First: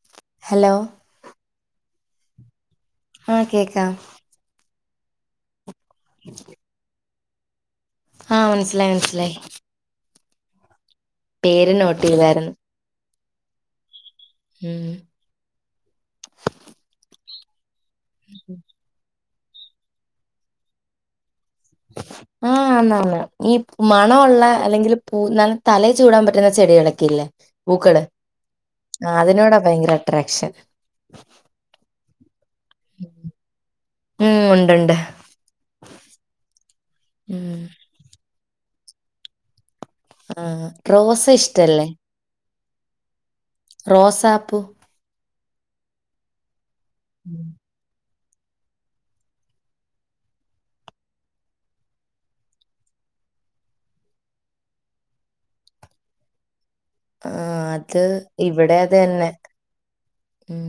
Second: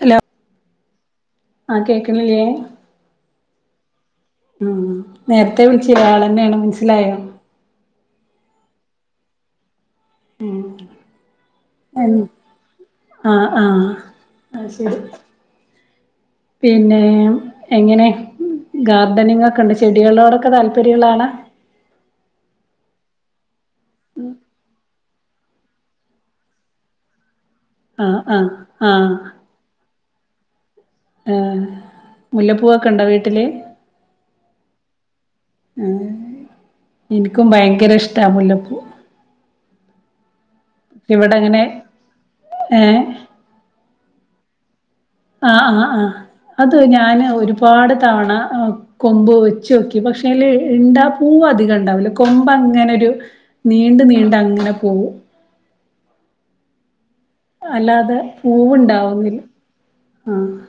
Hello hello ആ കേക്കണില്ലേ ആഹ് കേക്കാം ഉ ക വിളിച്ച ഒരാൾന്നെയാണ് മനസ്സിലായോ ആഹ മനസിലായി മനസിലായി ഉം പേര് നോട്ടീ വരുന്നു ആഹ് ആഹ അ ശരി പിന്നെ എങ്ങനെ ഗ വധനയങ്ങൊക്കെ ഉണ്ട് ചെടികളോടൊക്കെ താല്പര്യങ്ങളാ ആഹ ആന്നാണ് ഈ മണ ഉുള്ള അല്ലെങ്കിൽ പൂ ന തല ചൂടാൻ പറ്റുന്ന ചെടികളൊക്കെ ഇല്ലേ പൂക്കള് ആ ആ ആ അതിനോടാ ഭയങ്കര അട്രാക്ഷൻ ആ മുല്ലപ്പൂവൊക്കെ ഇണ്ടോ വീട്ടിലെ ഉം ഉണ്ടുണ്ട് ആഹ് എനിക്കും ഉം ഭയങ്കര ഇഷ്ടാ മുല്ല ആ റോസ ഇഷ്ടല്ലേ ആഹ് റോസാ പൂ ആഹ് ആഹ് ആഹ് അത് ഞാന് ഉം. ഒരുപാട് തവണ കൊമ്പ് വെച്ചു നോക്കി പക്ഷെ അതില് ഇണ്ടാ പൂവ് അധികം ഇണ്ടാവില്ല കൊമ്പ് അങ്ങനൊരു നീണ്ട് നീണ്ട് അങ്ങനെ പോവും ആ അത് അല്ലാതെ ഇവിടതന്നെ പൂവുണ്ടാവുന്നില്ല ആഹ് ഉം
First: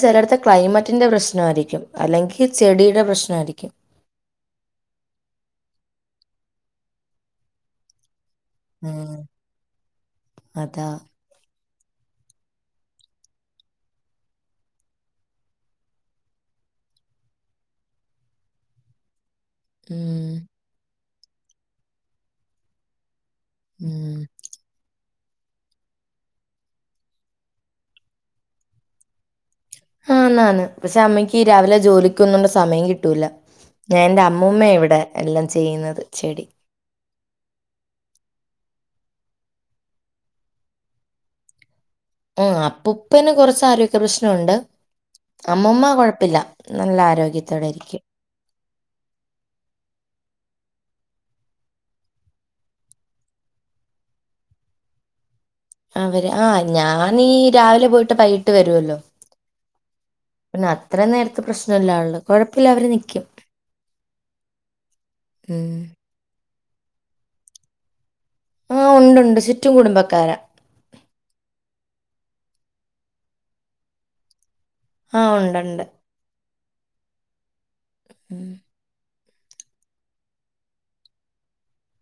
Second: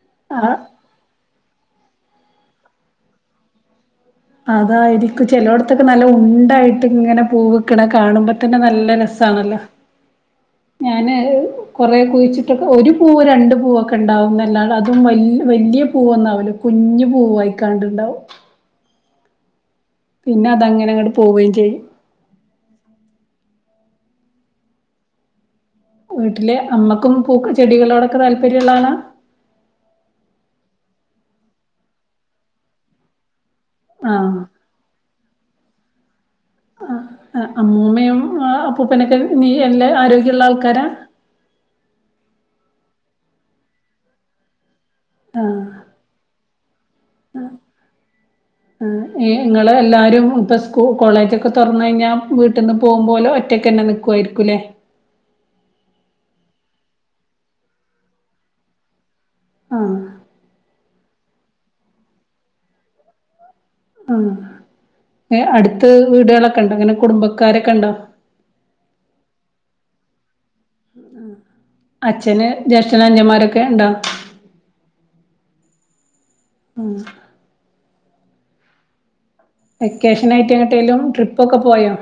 ചിലടത്തെ ആഹ് ക്ലൈമറ്റിന്റെ പ്രശ്നം പ്രശ്നം ആരിക്കും അല്ലെങ്കിൽ ചെടിയുടെ പ്രശ്നായിരിക്കും അതായിരിക്കും ചിലോടത്തൊക്കെ നല്ല ഉണ്ടായിട്ട് ഇങ്ങനെ പൂ നിക്കണ കാണുമ്പ നല്ല ഉം രസാണല്ലോ അതാ ഞാന് കുറെ കുഴിച്ചിട്ടൊക്കെ ഒരു പൂവ് രണ്ടു പൂവൊക്കെ ഉണ്ടാവുമെന്നല്ലാത അതും വ വലിയ പൂവൊന്നാവൂല്ലോ കുഞ്ഞ് പൂവ് ആയിക്കാണ്ടുണ്ടാവും ഉം പിന്നെ അതങ്ങനെ അങ്ങോട്ട് പോവേം ചെയ്യും ഉം വീട്ടിലെ അമ്മക്കും പൂക്കളും ചെടികളോടൊക്കെ താല്പര്യം ഉള്ളാള ആഹ് നാണ് പക്ഷെ അമ്മക്ക് രാവിലെ ജോലിക്ക് പോവുന്നോണ്ട് സമയം കിട്ടൂല്ല ഞാൻ എന്റെ ആഹ് അമ്മൂമ്മ ഇവിടെ എല്ലാ ചെയ്യുന്നത് ചെടി ആ അമ്മൂമ്മയും അപ്പൂപ്പനൊക്കെ നീ എല്ലാ ആരോഗ്യമുള്ള ആൾക്കാരാ ആ അപ്പുപ്പേന് കൊറച്ച് ആരോഗ്യ പ്രശ്നമുണ്ട് അമ്മൂമ്മ കൊഴപ്പില്ല നല്ല ആരോഗ്യത്തോടെരിക്കും ഇങ്ങള് എല്ലാരും ഇപ്പ കോളേജൊക്കെ തൊറന്ന് കഴിഞ്ഞാ വീട്ടിന്ന് പോകുമ്പോൾ ഒറ്റക്ക് തന്നെ നിക്കോയിരിക്കൂലേ അവര് ആഹ് ഞാനീ രാവിലെ പോയിട്ട് വൈകിട്ട് വരുവല്ലോ ആ അത്ര നേരത്തെ പ്രശ്നല്ലേ ഒള്ളു കൊഴപ്പില്ല അവര് നിക്കും ആ എ ഉം. അടുത്ത് വീടുകള ണ്ടോ അങ്ങനെ കുടുംബക്കാരൊക്കെ ഉണ്ടോ ആഹ് ഉണ്ട് ഉണ്ട് ചുറ്റും കുടുംബക്കാരാ ആ അച്ഛന് ജേഷ്ഠഅനിയന്മാരൊക്കെ ഉണ്ടോ ആ ഉണ്ട് ഉണ്ട് ആ ഉം വെക്കേഷൻ ആയിട്ട്ങ്ങട്ടെലും ട്രിപ്പ് ഒക്കെ പോയോ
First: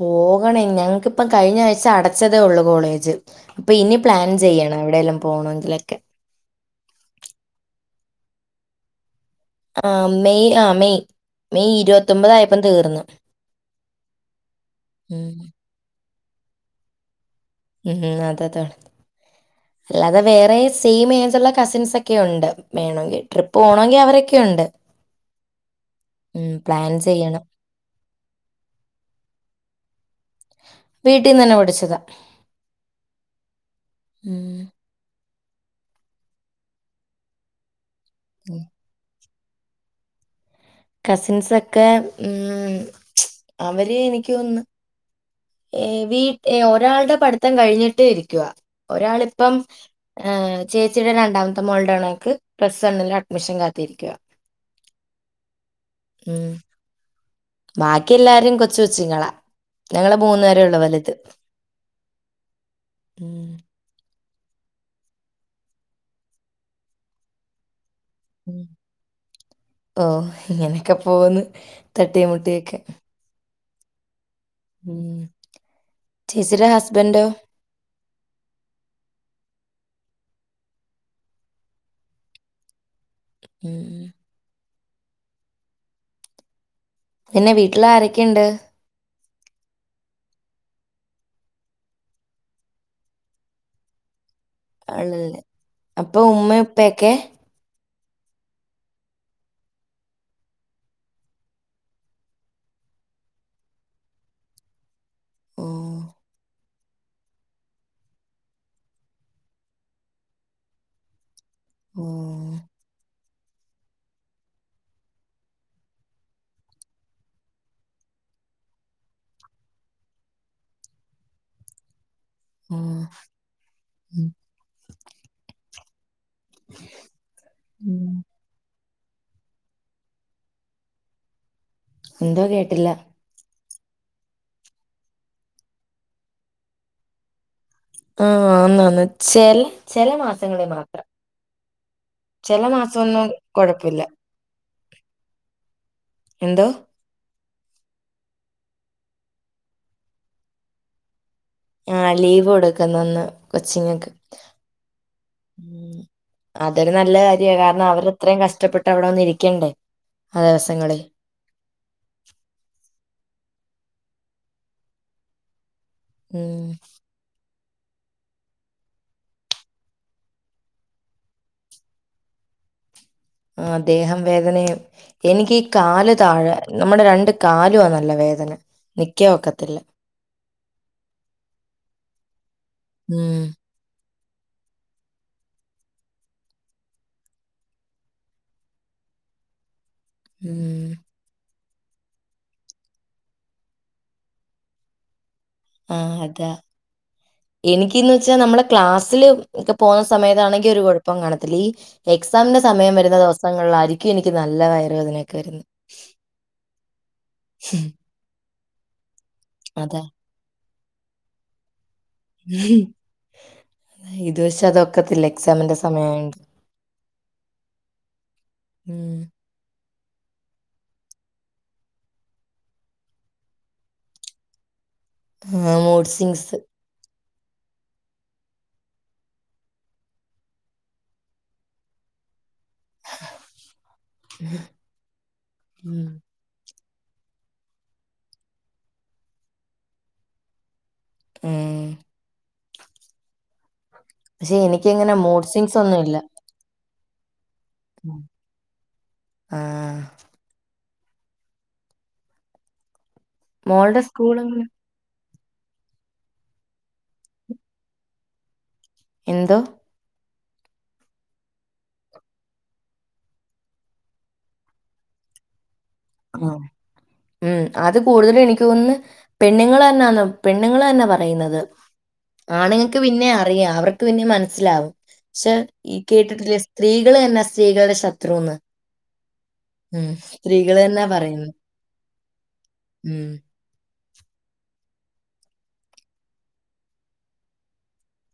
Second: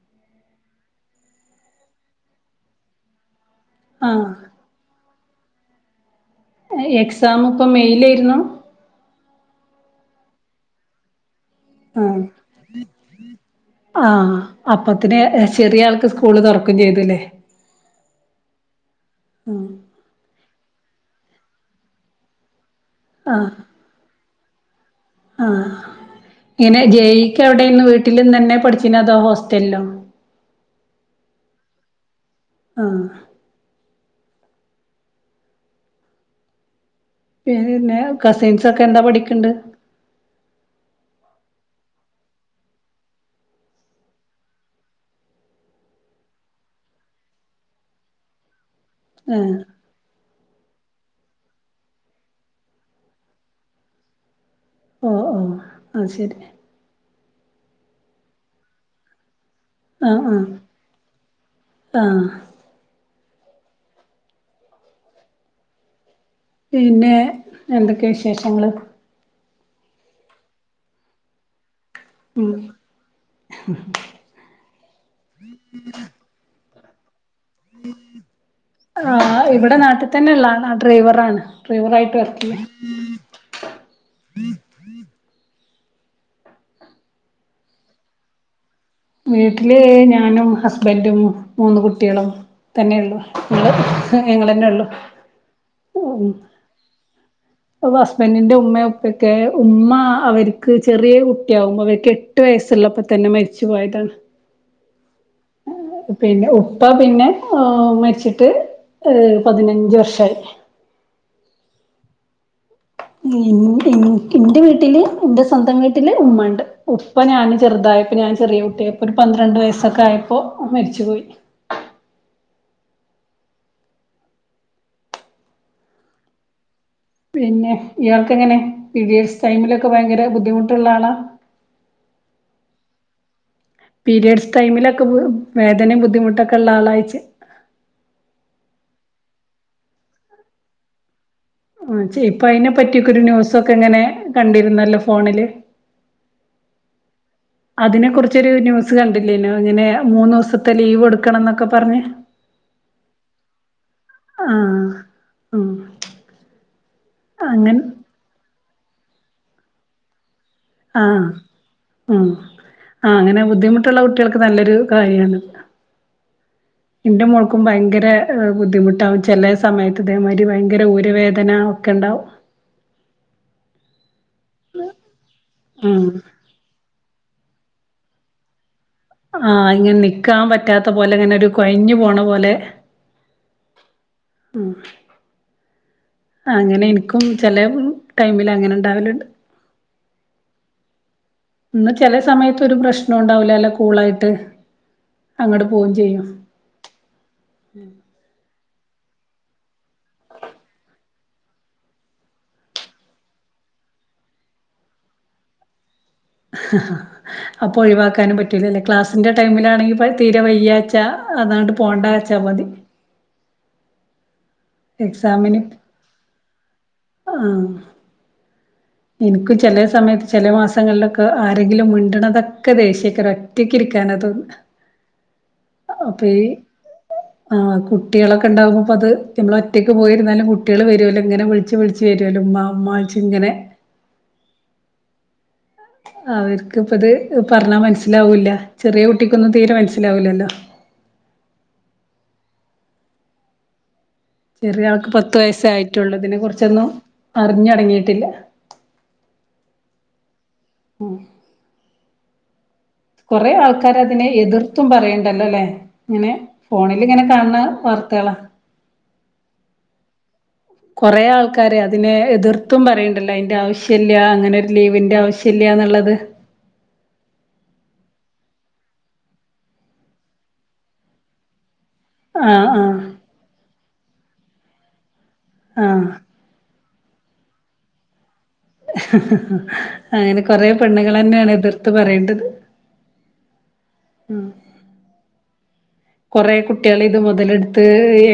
പോകണേ ഞങ്ങക്കിപ്പ കഴിഞ്ഞ ആഴ്ച അടച്ചതേ ഉള്ളൂ കോളേജ് പ്പെ ഇനി ആഹ് പ്ലാൻ ചെയ്യണം എവിടെല്ലം പോണങ്കിലൊക്കെ എക്സാമ് പ്പം മെയ്ലായിരുന്നു ആ മെയ് ആ മെയ് മെയ് ആ ഇരുപത്തൊമ്പതായപ്പം തീർന്നു ആ അപ്പത്തിന് ഉം എ ചെറിയ ആൾക്ക് സ്കൂ കൂള് തൊർക്കും ചെയ്ത് ലേ ഉം ഉം അതതാണ് അല്ലാതെ വേറെസ് സെയിം ഏജ് ള്ള കസിൻസൊക്കെ ഉണ്ട് വേണെങ്കി ട്രിപ്പ് പോണെങ്കി അവരൊക് ക്കെയുണ്ട് ആ എനെ ചെയ്യണം ജെഈയ്ക്കവിടെന്ന് വീട്ടില്ന്നന്നെ പഠിച്ചിനതോ ഹോസ്റ്റലിലോ വീട്ടിന്നെന്നെ പഠിച്ചതാ ആ ഉം പിന്നെ കസിൻസ് ഒക്കെ എന്താ പഠിക ണ്ട് കസിൻസൊക്കെ ഉം അവര് എനിക്ക് തോന്നുന്ന് ഏ വീ ഒരാളുടെ പഠിത്തം കഴിഞ്ഞിട്ട് ഇരിക്കുവാ ആഹ് ഒരാളിപ്പം ഏ ചേച്ചിയുടെ രണ്ടാമത്തെ മോള്ടെ ണക്ക് പ്ലസ് വണ്ണിൽ അഡ്മിഷൻ കാത്തിരിക ഓ ഓ ആ ശരി ബാക്കി എല്ലാരും കൊച്ച് കൊച്ചുങ്ങളാ ഞങ്ങള് ആഹ് മൂന്നു ആഹ് പേരെ ഉള്ളൂ വലുത് ആഹ് ഉം പിന്നെ എന്തൊ ക്കെ ഉം. വിശേഷങ്ങള് ഓ ഇങ്ങനെയൊക്കെ പോവാന്ന് തട്ടിയും മുട്ടിയൊക്കെ ഉം ഉം ചേച്ചിടെ ഹ്സ് ബൻറ്റൊ ആ ഇവിടെ നാട്ടിൽ തന്നെ ഉള്ള ആളാ ഡ്രൈവറാണ് ഡ്രൈവറാ ആയിട്ട് വർക്കെയ്യാ ഉം പിന്നെ വീട്ടിൽ ആരൊക്കെണ്ട് വീട്ടില് ഞാനും ഹസ്ബന്റും മൂന്ന് കുട്ടാളും തന്നെള്ളു [unintelligible] ആണല്ലേ അപ്പ ഉമ്മ ഉപ്പയൊക്കെ അപ്പ ഹസ്ബൻഡിന്റെ ഉമ്മയൊപ്പൊക്കെ ഉമ്മ അവർക്ക് ചെറിയ കുട്ടിയാകുമ്പോ അവർക്ക് എട്ട് വയസ്സുള്ളപ്പോ തന്നെ മരിച്ച ച്ച് പോയതാണ് ഓ പിന്നെ ഓ പ്പ പിന്നെ മരിച്ചിട്ട് പതിനഞ്ച് വർഷായി ഓഹ് എന്റെ വീട്ടില് എന്റെ സ്വന്തം വീട്ടില് ഉമ്മ ഉണ്ട് ഉപ്പ ഞാന് ചെറുതായപ്പ ഞാൻ ചെറിയ കുട്ടിയപ്പൊ ഒരു പന്ത്രണ്ട് വയസ്സൊക്കെ ആയപ്പോൊ മരിച്ചുപോയി ഓഹ് പിന്നെ ഉം. ഇയാൾക്ക് എങ്ങനെ പിരീഡ്‌സ് ടൈമിലൊക്കെ ഭയങ്കര ബുദ്ധിമുട്ടുള്ള ആളാ എന്തോ കേട്ടില്ല പിരിയേഡ്സ് ടൈമിലൊക്കെ വേദനയും ബുദ്ധിമുട്ടൊക്കെ ഉള്ള ആളായിച്ച ആഹ ആന്ന് ആന്ന് ചില ചെല മാസങ്ങളിൽ മാത്രം ആ ഇപ്പൊ ചെല അതിനെ പറ്റിയൊക്കെ ഒരു മാസമൊന്നും ന്യൂസൊക്കെ എങ്ങനെ കുഴപ്പമില്ല. കണ്ടിരുന്നല്ലോ ഫോണില് എന്തോ? അതിനെ കുറിച്ചൊരു ന്യൂസ് കണ്ടില്ലേനോ ഇങ്ങനെ മൂന്നു ദിവസത്തെ ലീവ് എടുക്ക ആഹ് ലീവ് കൊടുക്കുന്നന്ന് കൊച്ചിങ്ങക്ക് ആഹ് ഉം അതൊരു നല്ല കാര്യ അങ്ങൻ കാരണം അവരത്രയും കഷ്ടപ്പെട്ടു ട്ട് അവിട വന്നു ഇരിക്കണ്ടേ ആ ദിവസങ്ങളിൽ. ആഹ ഉ ആ അങ്ങനെ ബുദ്ധിമുട്ടുള്ള കുട്ടികൾക്ക് നല്ലൊരു കാര്യമാണ് ഉം ക്കും ഭയങ്കര ബുദ്ധിമുട്ടാവും ചെല സമയത്ത് ഇതേമാതിരി ഭയങ്കര ഊരവേദന ഒക്കെ ഉണ്ടാവും ആ ദേഹം വേദനയും എനിക്ക് ഈ ഉം കാല് താഴെ നമ്മുടെ രണ്ട് കാലുവാ നല്ല വേദന നിക്കാൻ ആഹ ഒക്കത്തില്ല ഇങ്ങനെ നിക്കാൻ പറ്റാത്ത പോലെ അങ്ങനെ ഒരു കൊഴഞ്ഞു പോണ പോലെ ഉം ആഹ് അങ്ങനെ എനിക്കും ചെില ടൈമിൽ അങ്ങനെ ഇണ്ടാവലണ്ട് ഉം ഇന്നാ ചില സമയത്ത് ഒരു പ്രശ്നം ഉണ്ടാവൂല അല്ല കൂളായിട്ട് അങ്ങട് പോവും ആഹ ചെയ്യും. അതാ എനിക്ക്ന്ന് വെച്ചാ നമ്മളെ ക്ലാസ്സില് ഒക്കെ പോുന്ന സമയത്താണെങ്കി ഒരു കുഴപ്പം കാണത്തില്ല ഈ എക്സാമിന്റെ സമയം വരുന്ന ദിവസങ്ങളിലായിരിക്കും എനിക്ക് നല്ല വയറു വേദനൊക്കെ വരുന്നത് അപ്പൊ ഒഴിവാക്കാനും പറ്റ റ്റൂലല്ലേ ക്ലാസ്സ്‌ അതിന്റെ ടൈമിലാണെങ്കി അതാ ഇ തീരെ വയ്യയാച്ച അതാണ് പോണ്ട വച്ചാൽ മതി ഒരുപക്ഷെ അതൊക്കത്തില്ല എക്സാമിന് എക്സാമിന്റെ സമയായൊണ്ട് എനിക്ക് ചെലെ സമയത്ത് ചില മാസങ്ങളിലൊക്കെ ആരെങ്കിലും മിണ്ടണതൊക്കെ ദേഷ്യക്കാരം ഒറ്റക്കിരിക്കാനാ തോന്ന ആഹ മൂഡ്സ്വിങ്സ് ആഹ് കുട്ടികളൊക്കെ ഉണ്ടാവകുമ്പ അത് നമ്മൾ ഒറ്റക്ക് പോയിരുന്നാലും കുട്ടികൾ വരുല്ലോ ഇങ്ങനെ വിളിച്ച് വിളിച്ച് വരുല്ലോ ഉമ്മാ ഉമ്മാ വിളിച്ച് ഇങ്ങനെ ഉം അവർക്ക ഇപ്പ ഇത് പറഞ്ഞാൽ മനസ്സിലാവൂല്ല ചെറിയ കുട്ടിക്കൊന്നും തീരെ മനസ്സിലാവൂല്ലല്ലോ ഉം പക്ഷെ ചെറിയ ആൾക്ക് എനിക്കങ്ങനെ പത്ത് മൂഡ് വയസ്സെ സിങ്സ് ഒന്നും ആയിട്ടുള്ളൂ ഇല്ല ഇതിനെ കുറിച്ചൊന്നും അറിഞ്ഞൊടങ്ങിട്ടില്ല ആഹ് ആ കുറെേ ആൾക്കാര മോൾടെ അതിനെ സ്കൂളെങ്ങനെ എതിർത്തും പറയണ്ട ണ്ടല്ലോല്ലേ ഇങ്ങനെ ഫോണിലിങ്ങനെ കാണണ വാർത്തകളാ എന്തോ കൊറെ ആൾക്കാര് അതിനെ എതിർത്തും പറയണ്ടല്ലോ അതിന്റെ ആവശ്യ ഇല്ല അങ്ങനെ ഒരു ലീവിന്റെ ആവശ്യം ഇല്ലന്നുള്ളത് ആഹ ഉം അത് കൂടുതലും എനിക്ക് ഒന്ന് പെണ്ണുങ്ങൾ തന്നാന്ന് പെണ്ണുങ്ങൾ തന്നെ പറയുന്നത് ആഹ് ആണുങ്ങക്ക് ആഹ് പിന്നെ അറിയ അവർക്ക് നി മനസ്സിലാവും പക്ഷെ ഈ ആഹ് കേട്ടിട്ടില്ലേ സ്ത്രീകള് എന്നെ സ്ത്രീകളുടെ ശത്രുന്ന് ഉം [unintelligible] അങ്ങനെ കൊറെ സ്ത്രീകള് തന്നാ പെണ്ണുകളെന്നെയാണ് പറയുന്നത്. എതിർത്ത് പറയേണ്ടത് ഉം ആ കുറേ കുട്ടികൾ ഇത് മുതലെടുത്ത്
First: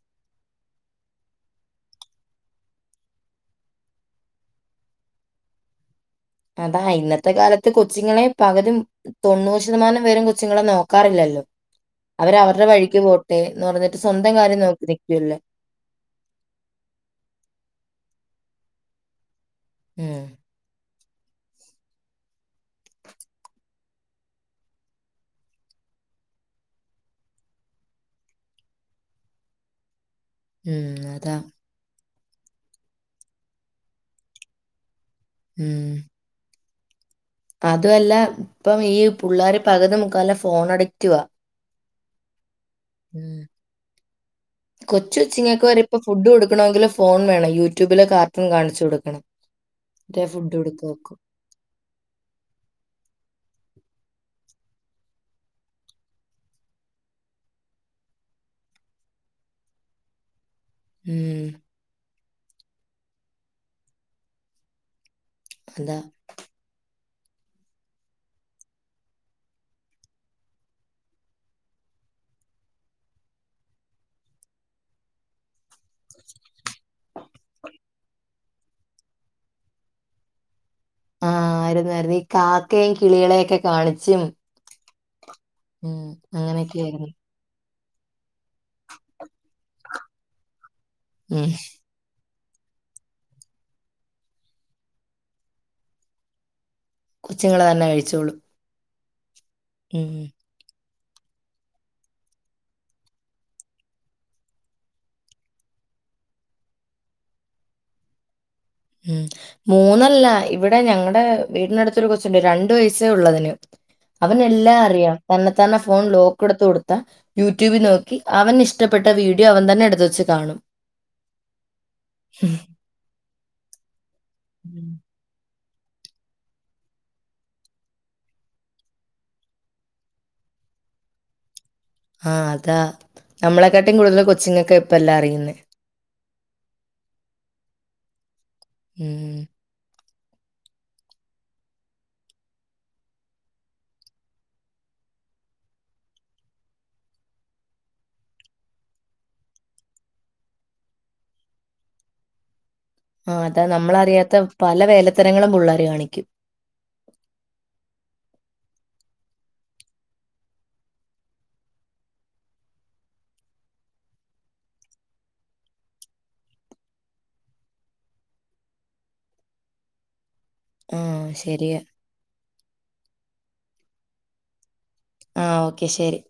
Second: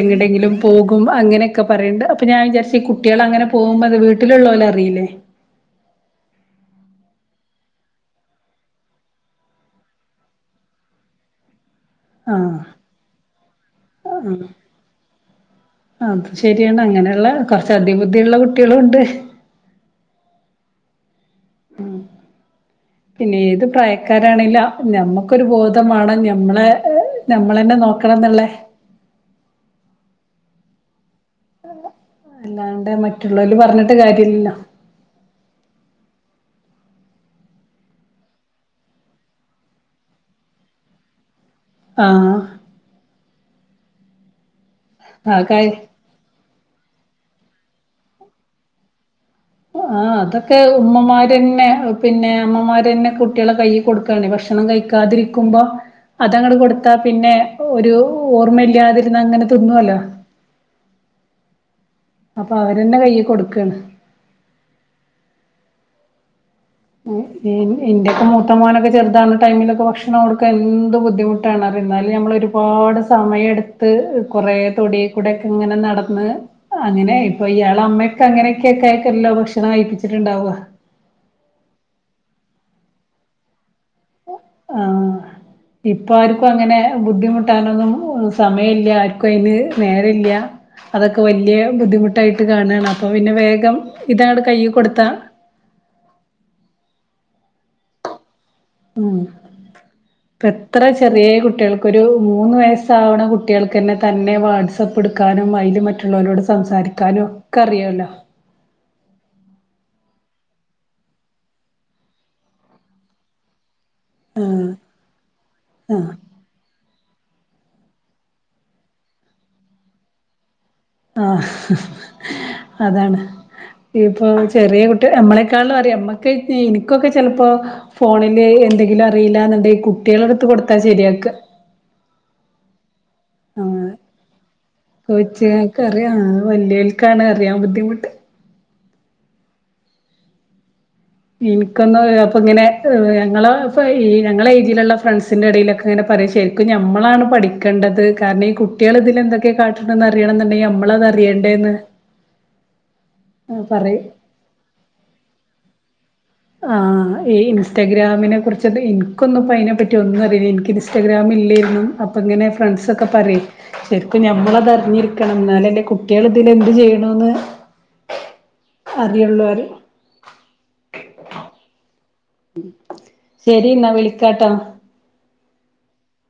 എങ്ങടെയെങ്കിലും പോകും അങ്ങനെയൊക്കെ പറയണ്ട് അപ്പൊ ഞാൻ വിചാരിച്ച് ഈ കുട്ടികൾ അങ്ങനെ പോകുമ്പോ അത് വീട്ടിലുള്ളോല് അറിയില്ലേ അത ഇന്നത്തെ കാലത്ത് കൊച്ചുങ്ങളെ പകതും തൊണ്ണൂറ് ശതമാനം പേരം കൊച്ചുങ്ങളെ നോക്കാറില്ലല്ലോ അവര അവരുടെ വഴിക്ക് പോ [unintelligible] ആ അത് ശരിയാണ് അങ്ങനെയുള്ള കുറച്ച അധിക ബുദ്ധിയുള്ള കു കുട്ടികളുണ്ട് ഉം ഉം പിന്നെ ഏത് പ്രാ ആക്കാരാണില്ല നഞമ്മക്കൊരു ബോധമാണ് ഞമ്മളെ നഞമ്മളന്നെ നോക്കണം എന്നുള്ളേ ഉം അതാ [unintelligible] അല്ലാണ്ട് മറ്റുള്ളവല് പറഞ്ഞിട്ട് കാര്യല്ലല്ലോ ഉം അതുമല്ല ഇപ്പം ഈ പിള്ളോര് പകുതി മുക്കാലും ഫോൺ അടക്റ്റുവ ആഹ് ഉം ആ കൊച്ചുച്ചിങ്ങക്ക് കായി വരെ പ്പൊ ഫുഡ് കൊടു ക്കണമെങ്കിൽ ഫോൺ വേണം യൂട്യൂബില് കാർട്ടൂൺ കാണിച്ചു കൊടുക്കണം ആ എന്നിട്ടേ ഫുഡ് അതൊക്കെ കൊടുക്കു ഒക്കൂ. ഉമ്മമാരന്നെ പിന്നെ അമ്മമാരന്നെ കുട്ടികളെ ക കൊടുക്കാണ് ഭക്ഷണം കഴിക്കാതിരിക്കുമ്പോ അതങ്ങെ കൊടുത്താ പിന്നെ ഒരു ഓർമ്മയില്ലാതിരുന്ന അങ്ങനെ തിന്നുവല്ലോ ഉം അപ്പൊ അവരന്നെ കയ്യ് കൊടുക്കാണ് അതാ ഇന്റെയൊക്കെ മൂത്തമാോനൊക്കെ ചെറുതാണ് ടൈമിലൊക്കെ ഭക്ഷണം അവടുക്ക എന്ത് ബുദ്ധിമുട്ടാണ് എന്നാലും നഞമ്മൾ ഒരുപാട് സമയ എടുത്ത് കൊറെേ തൊടീ കൂടെക്കെ ഇങ്ങനെ നട ന്ന് അങ്ങനെ ഇപ്പൊ ഇയാള അമ്മയൊക്കെ അങ്ങനെ കയല്ലോ ഭക്ഷണം കഴപ്പിച്ചിട്ടുണ്ടാവുക ആഹ് ആയിരുന്നായിരുന്നു ഈ കാക്കയും കിളികളെയും ഒക്കെ കാണിച്ചും ആ ഉം. ഇപ്പ ആർക്കും അങ്ങനെ അങ്ങനെയൊക്കെയായിരുന്നു. ബുദ്ധിമുട്ടാനൊന്നും സമയംമല്ല ആര്ക്കും അയ്ന് നേരല്ല അതൊക്കെ ഉം. വലിയ ബുദ്ധിമു ട്ടായിട്ട് കാണാണ് അപ്പൊ പിന്നെ വേഗം ഇതാണ് കൈയ് കൊടുത്താ കൊച്ചുങ്ങളെ തന്നെ കഴിച്ചോളൂ ഉം ഇപ്പ എത്ര ചെറിയ കുട്ടികൾക്കൊ ഒരു മൂന്ന് വയസ്സാവണ കുട്ടികൾക്ക്ന്നെ തന്നെ വാട്സആപ്പ് എടുക്കാനും അതിൽ മറ്റുള്ളവരോട് സംസാരിക്കാനും ഒക്കെ അറിയല്ലോ ഉം മൂന്നല്ല ഇവിടെ ഞങ്ങളടെ വീടിനടുത്തൊരു കൊച്ചുണ്ട് രണ്ടു വയസ്സേ ഉള്ളതിന് അവനെല്ലാം അറിയാം തന്നെ താനെ ഫോൺ ലോക്ക്ടുത്ത് കൊടുത്ത യൂട്യൂബിൽ നോക്കി അവന് ഇഷ്ടപ്പെട്ട വീഡിയോ അവൻ തന്നെ എടുത്ത് വച്ച് കാണും ആ അതാണ് ഇപ്പൊ ചെറിയ ഉം. കുട്ടി നമ്മളെ ക്കാളും അറിയാം അമ്മക്ക് എനിക്കൊക്കെ ചെലപ്പോ ഫോണില് എന്തെങ്കിലും അറിയില്ല എന്നുണ്ടെ കുട്ടികളടുത്ത്കൊടുത്താ ശരിയാക്ക ആ അതാ ആഹ് നമ്മളെക്കാട്ടി കൂടുതൽ കൊച്ചിങ്ങക്ക ഇപ്പല്ല അറിയുന്നേ വലിയവർക്കാണ് അറിയാൻ ബുദ്ധിമുട്ട് മ്മ് ഇനിക്കന്ന് അപ്പൊ ഇങ്ങനെ ർ ഞങ്ങള ഞങ്ങളെ ഏജില്ള്ള ഫ്രണ്ട്സിന്റെ ഇടയിലൊക്കെ ങ്ങനെ പറയാ ശരിക്ക് ഞമ്മളാണ് പഠിക്കേണ്ടത് കാരണേ കുട്ടിയള് ഇതിൽ എന്തൊക്കെ കാട്ടണം ന്ന് അറിയണംന്നുണ്ടെങ്കി ഞമ്മളത് അറിയണ്ടേന്ന് ആ അതാ പറയും നമ്മളറിയാത്ത പല വേലത്തരങ്ങളും പുള്ളേര് കാണിക്കും ആ ഈ ഇൻസ്റ്റഗ്രാം [unintelligible] കുറിച്ച ഇൻക്കൊന്നും അയ്നെ പറ്റി ഒന്നും അറിയില്ല നിക്ക് ഇൻസ്റ്റാഗ്രാാം ഇല്ലേരുന്നു അപ്പൊ ങ്ങനെ ഫ്രണ്ട്സ് ഒക്കെ പറയും ശരിക്കും ഞമ്മളത് അർഞ്ഞിരിക്കണം ന്നാലല്ലേ കുട്ടിയാള് ഇതില് എന്ത് ചെയ്യണന്ന് അറിയുള്ളൂ ആഹ് ശരിയ ശരി എന്നാ വിളിക്കാട്ടോ ആ ഓക്കെ ശരി